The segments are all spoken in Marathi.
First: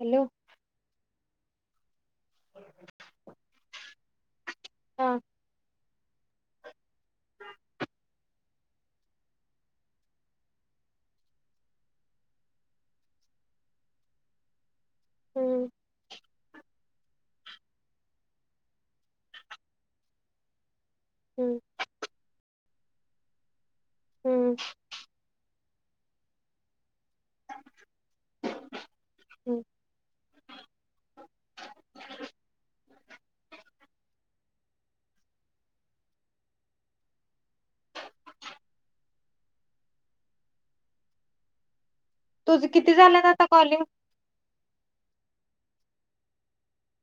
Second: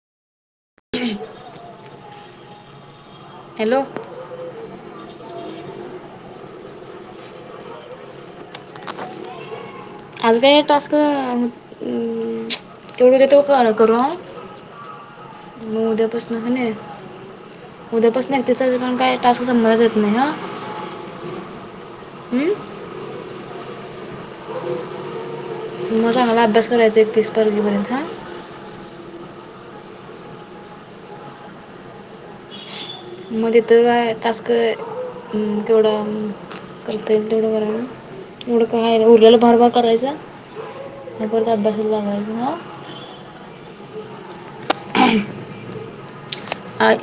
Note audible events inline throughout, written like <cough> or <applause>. हॅलो. हॅलो. हा. आज काय टास्क तेवढ देतो करू. हम्म म उद्यापासन ह नी उद्यापासन तीस तारखे पर्यंत काय टास्क संपणारच येत नाही ह. हम्म. हम्म. हम्म मग चांगला अभ्यास करायचा एकतीस तारखीपर्यंत हा. हम्म. म तिथं काय टास्क केवढा करता येईल तेवढं करायच एवढं काय हाय उरलेल भारभार करायच म परत अभ्यासाला लागायचं. हां तुझ किती झाल्यात आता कॉलिंग?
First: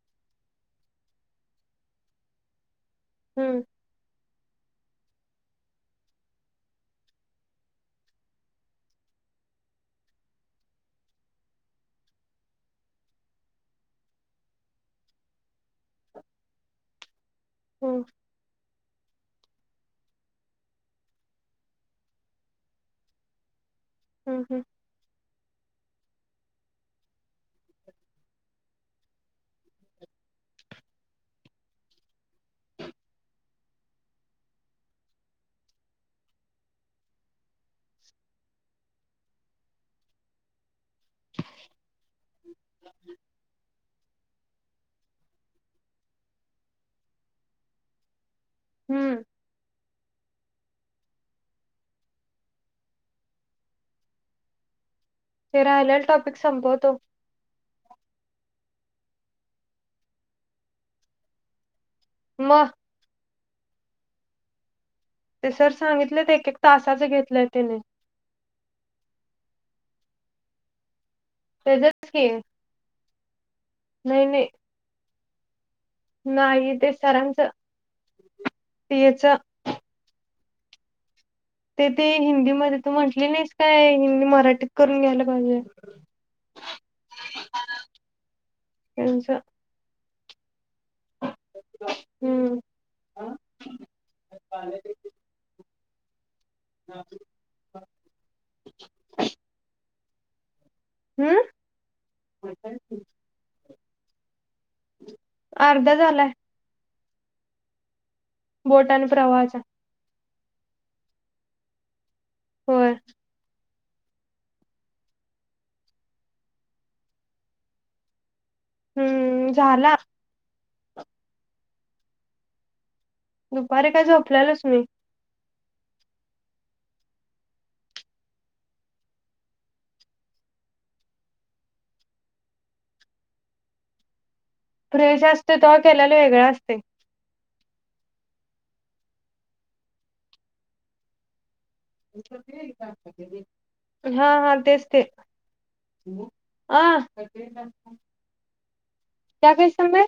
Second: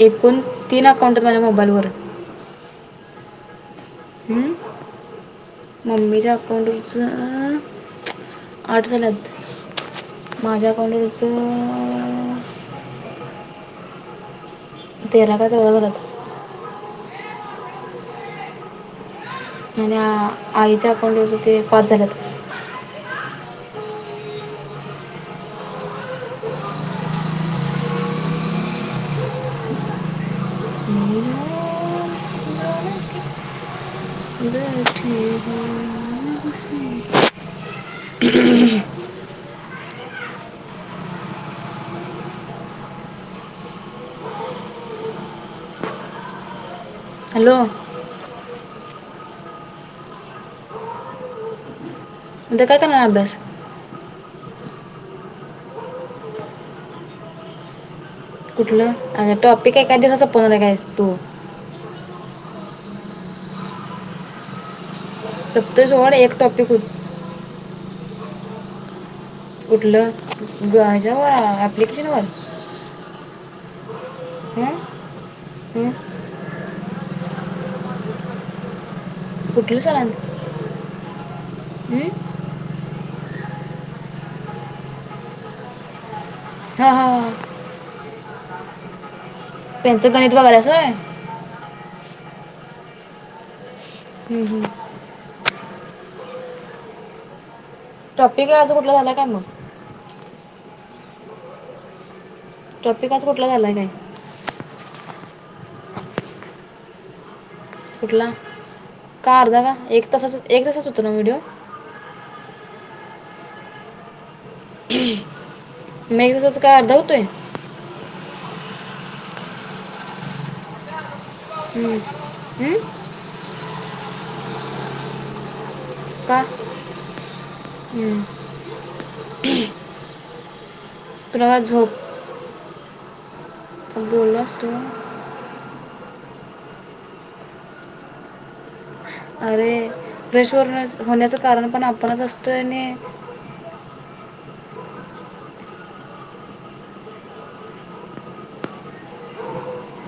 एकूण तीन अकाउंट माझ्या मोबाईल वर हम्म. हम्म. मम्मीच्या अकाउंटवरच आठ झाल्यात. माझ्या अकाऊंट वरच तेरा काय चौदा झाल्यात हम्म. आणि आईच्या अकाउंट वरच ते पाच झाल्यात. हम्म हम्म. <inaudible> <inaudible> हॅलो. हम्म. उद्या काय करणार अभ्यास? ते राहिलेल टॉपिक संपवतो. कुठला अ टॉपिक एका दिवसाचा संपवणार हाइस तू. म. ते सर सप्तोय सोड सांगितलेत एक- एक टॉपिक तासाच घेतलंय त्यानी कुठलं? गाजावा ऍप्लिकेशन त्याचच वर की नाही नाही ह्म्म्म हम्म नाही ते सरांचं, यचं कुठल सरां ते ते हिंदीमध्ये तू म्हटली नाहीस काय हिंदी मराठीत करून घ्यायला पाहिजे. हा हा त्यांच त्यांचं गणित बघाल्यास होय हू हम् हम् हा.. टॉपिकला आज कुठल झाला काय मग? हम्म टॉपिक आज कुठला झाला नाही. अर्धा झालाय. कुठला बोट आणि का प्रवाहाचा अर्धा का एक तासाच एक तासाच होत ना व्हिडिओ होय हू मग एक तासाच काय अर्धा हूतोय. हम्म झाला हम्म.. हम्म दुपारी काय झोपलेलच नाही. का हम् आपल्याला झोप बोललो असतो. फ्रेश असतेय तवा केल्याल वेगळा असतय. अरे फ्रेशवरनच होण्याचं कारण पण आपणच असतोय करते आणि एकदा आतातरी हा हा तेच ते आ क्या भेजता मे?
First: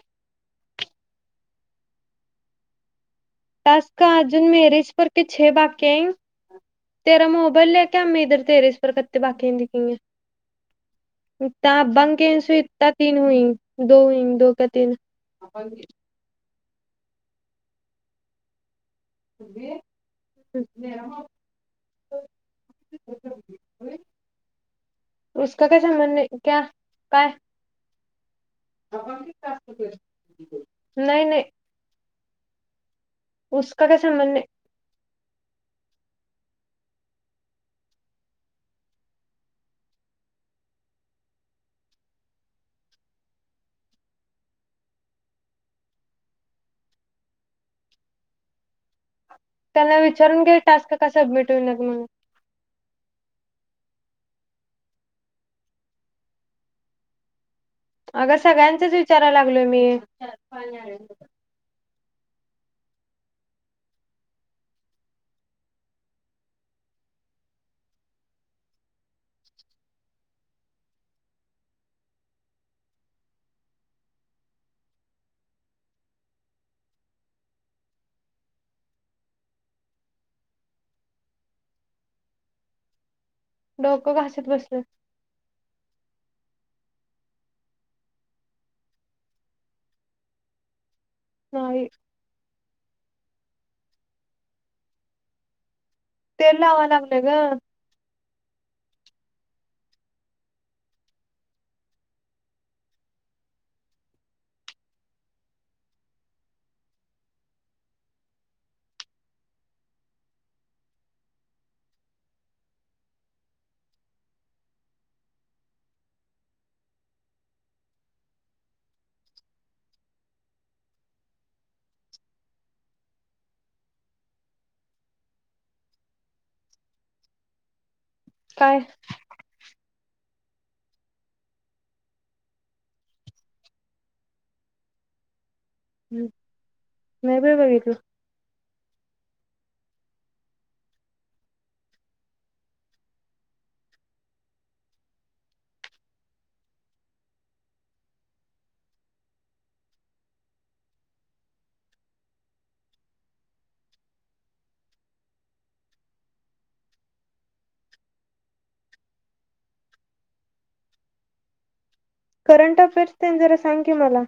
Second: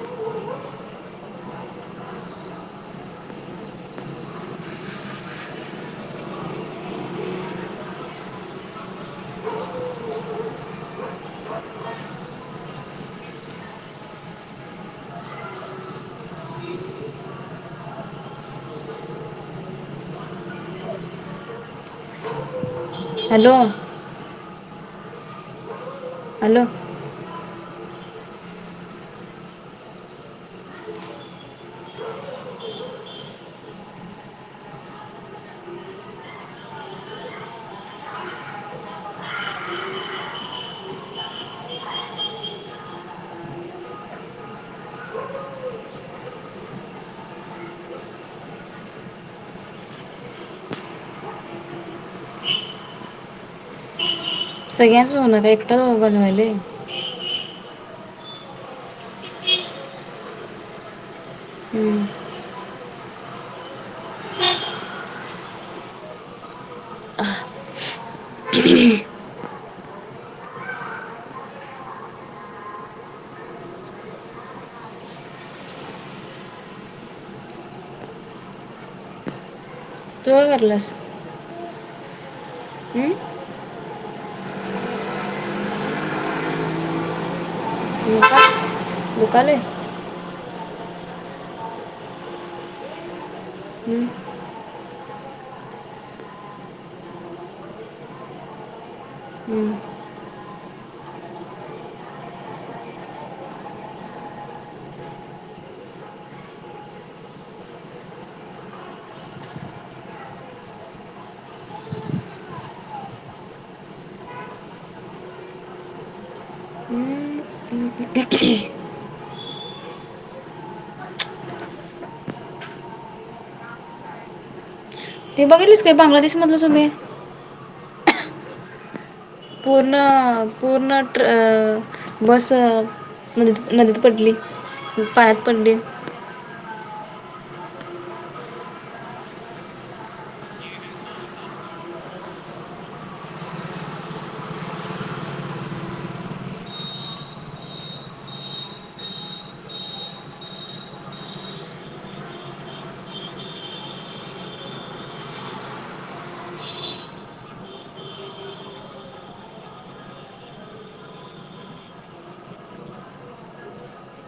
टास्क अजून मेरेजपर के छे बाकीय है. तेरा मोबाईल लेके आ मै इधर टेरेस पर कत्ते बाकी है देखेंगे. इत्ता अब्बा की वजह से इत्ता तीन हुई दोन होई दो का तीन अब्बांके <unintelligible> हॅलो! उसका कैसा मन नई, क्या? हॅलो काय? नई नई उसका कैसा मन नई त्यांना विचारून घे टास्क का सबमिट होई नात म्हणून? सगळ्यांच होणार हाय <unintelligible> अग सगळ्यांचच विचाराय लागलोय मी हूं... हां.. च <unintelligible> तू काय कराल्यास? हं... डोकं घासत बसलोय. डोकं दुखालय. नाही. हं.. तेल लावा लागलोय गं हुं... हू.. हुं. <unintelligible> ते बघितलीस काय बांगलादेशमधलं सुमे.? काय? पूर्ण पूर्ण ट्र अ बस नदीत-नदीत पडली, पाण्यात पडली. हं.. नाही बाई बागितलो. करंट अफेअर्स तेन जरा सांग की मला.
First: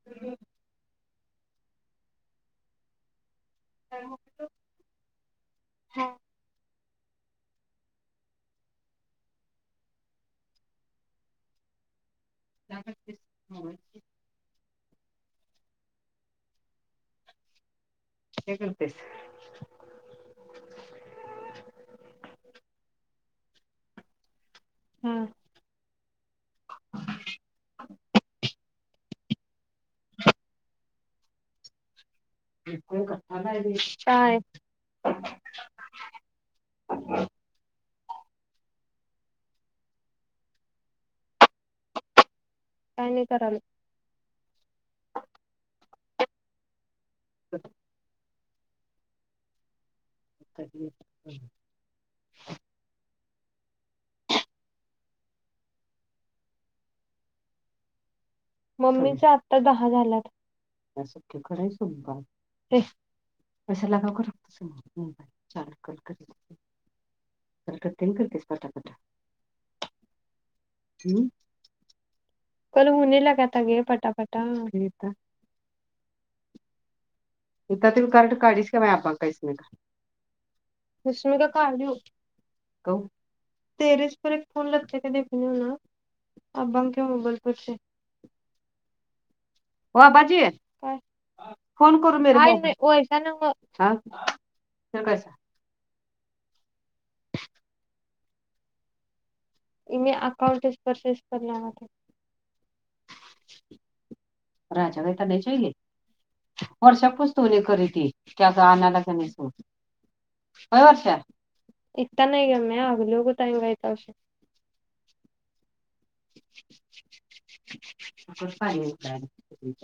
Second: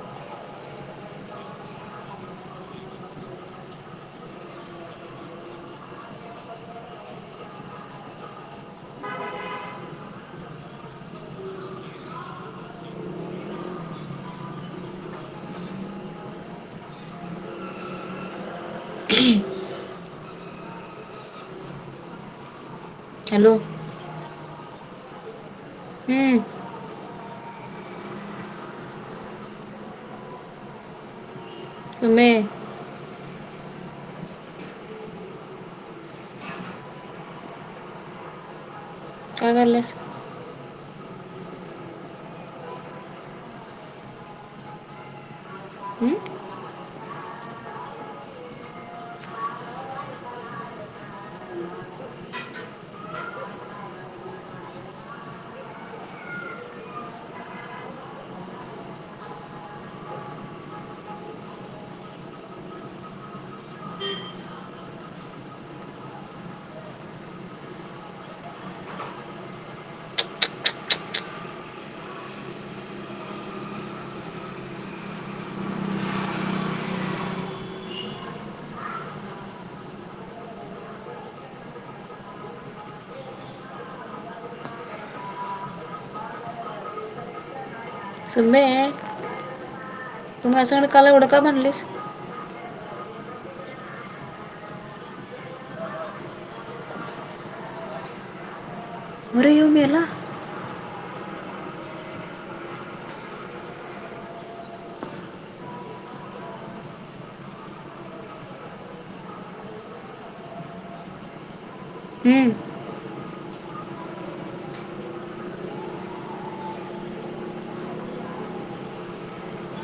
<unintelligible> काय <unintelligible> हा काय म्हटलीस? काय करतेस? हॅलो. हा.. हुं... <unintelligible> सुमे ह्य फोन काय आलाय व्हंय, काय. काय कराल्यास? काय नाही करालो. हं.. <unintelligible> ऐकलीत. मम्मीची आत्ता दहा झाल्यात, काय सख्य खर <unintelligible> कशाला का करतीस मग चाल कल कर. <unintelligible> करतेस पटा -पटा. हूं.. कल हुने लगा ता गे फटाफटा. हुता त्यो कार्ड काढीस क्या बई आब्बाका इसमे का?.. इसमें का काढी हूं.. कऊ, तेरेसे पर एक फोन लागते का देखणे हुना. आबाके मोबाईल पर से. सुम्मे.... वो आब्बाजीे काय एवढं का म्हणलीस फोन कर. हाय अम्मी वेसा न्वह, फिर कैसा? <unintelligible> वेू म <unintelligible> <unintelligible> अकाउंटच परचेस करणार राजा भाईता नाहीच येईली. वर्षापस्तोर हे करिती त्याचा आणयच <unintelligible> नाही स व्हय वर्षा, इतका हम्म नाही गम्या हगली <unintelligible> होघतंगयता वर्ष पाणी इथ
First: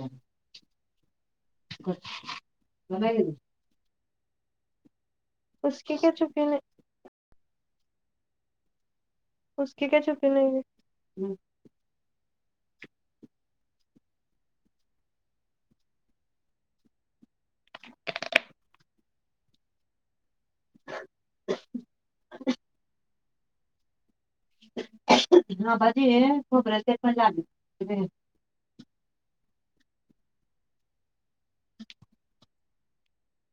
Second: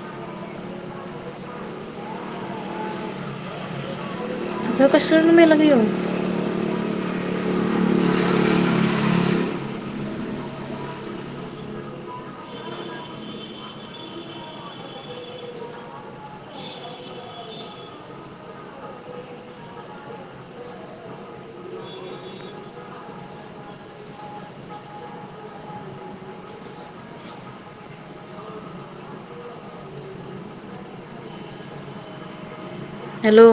<inaudible> बघ <inaudible> तो कशावरून मेला ग येऊ <inaudible> चुकीने उसकी क्या चुकी नही हैं. हम <inaudible> हा भाजी हैं, खूबरेलते पण लागेल. हॅलो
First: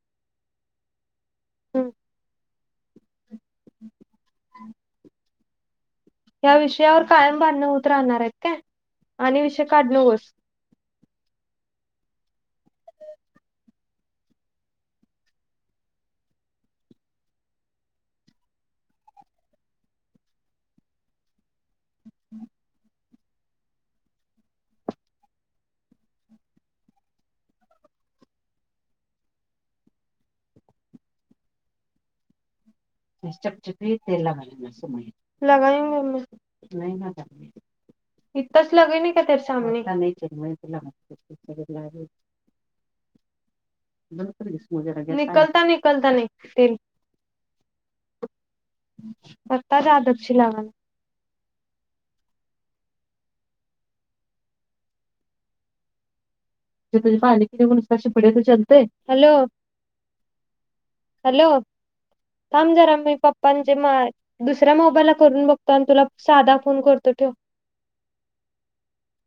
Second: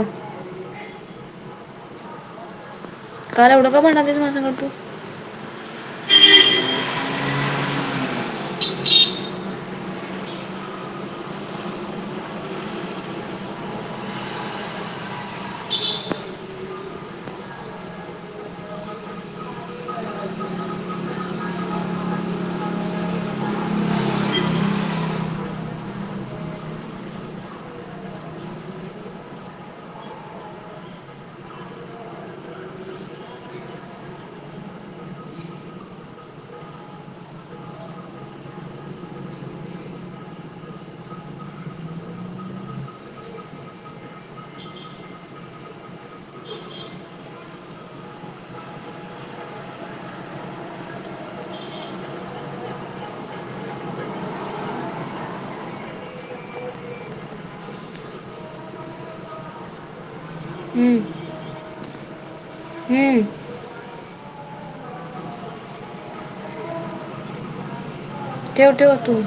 हम्म. काल एवढं का भांडालतीस माझ्या संग तू? ह्या विषयावर कायम बांडणं होत राहणार आहेत काय? आणि हा विषय काढु नकोस. ह <unintelligible> चपचपी तेल लगाना, लगायी मम्मी, नही लगाई. इताच लगाई नाही क्या तेरे सामने? ईधर लागे? निकलता- निकलता नही तेल. आत्ताच आदतशी लगाना. तु पानी कि तरह शिपडे तो चलतय? हँलो हम्म. हॅलो, थांम जरा मी हम्म पप्पांचे माय दुसऱ्या मोबाईल ला करून बघतो आणि तुला साधा फोन करतो ठेव. ठेव ठेव तु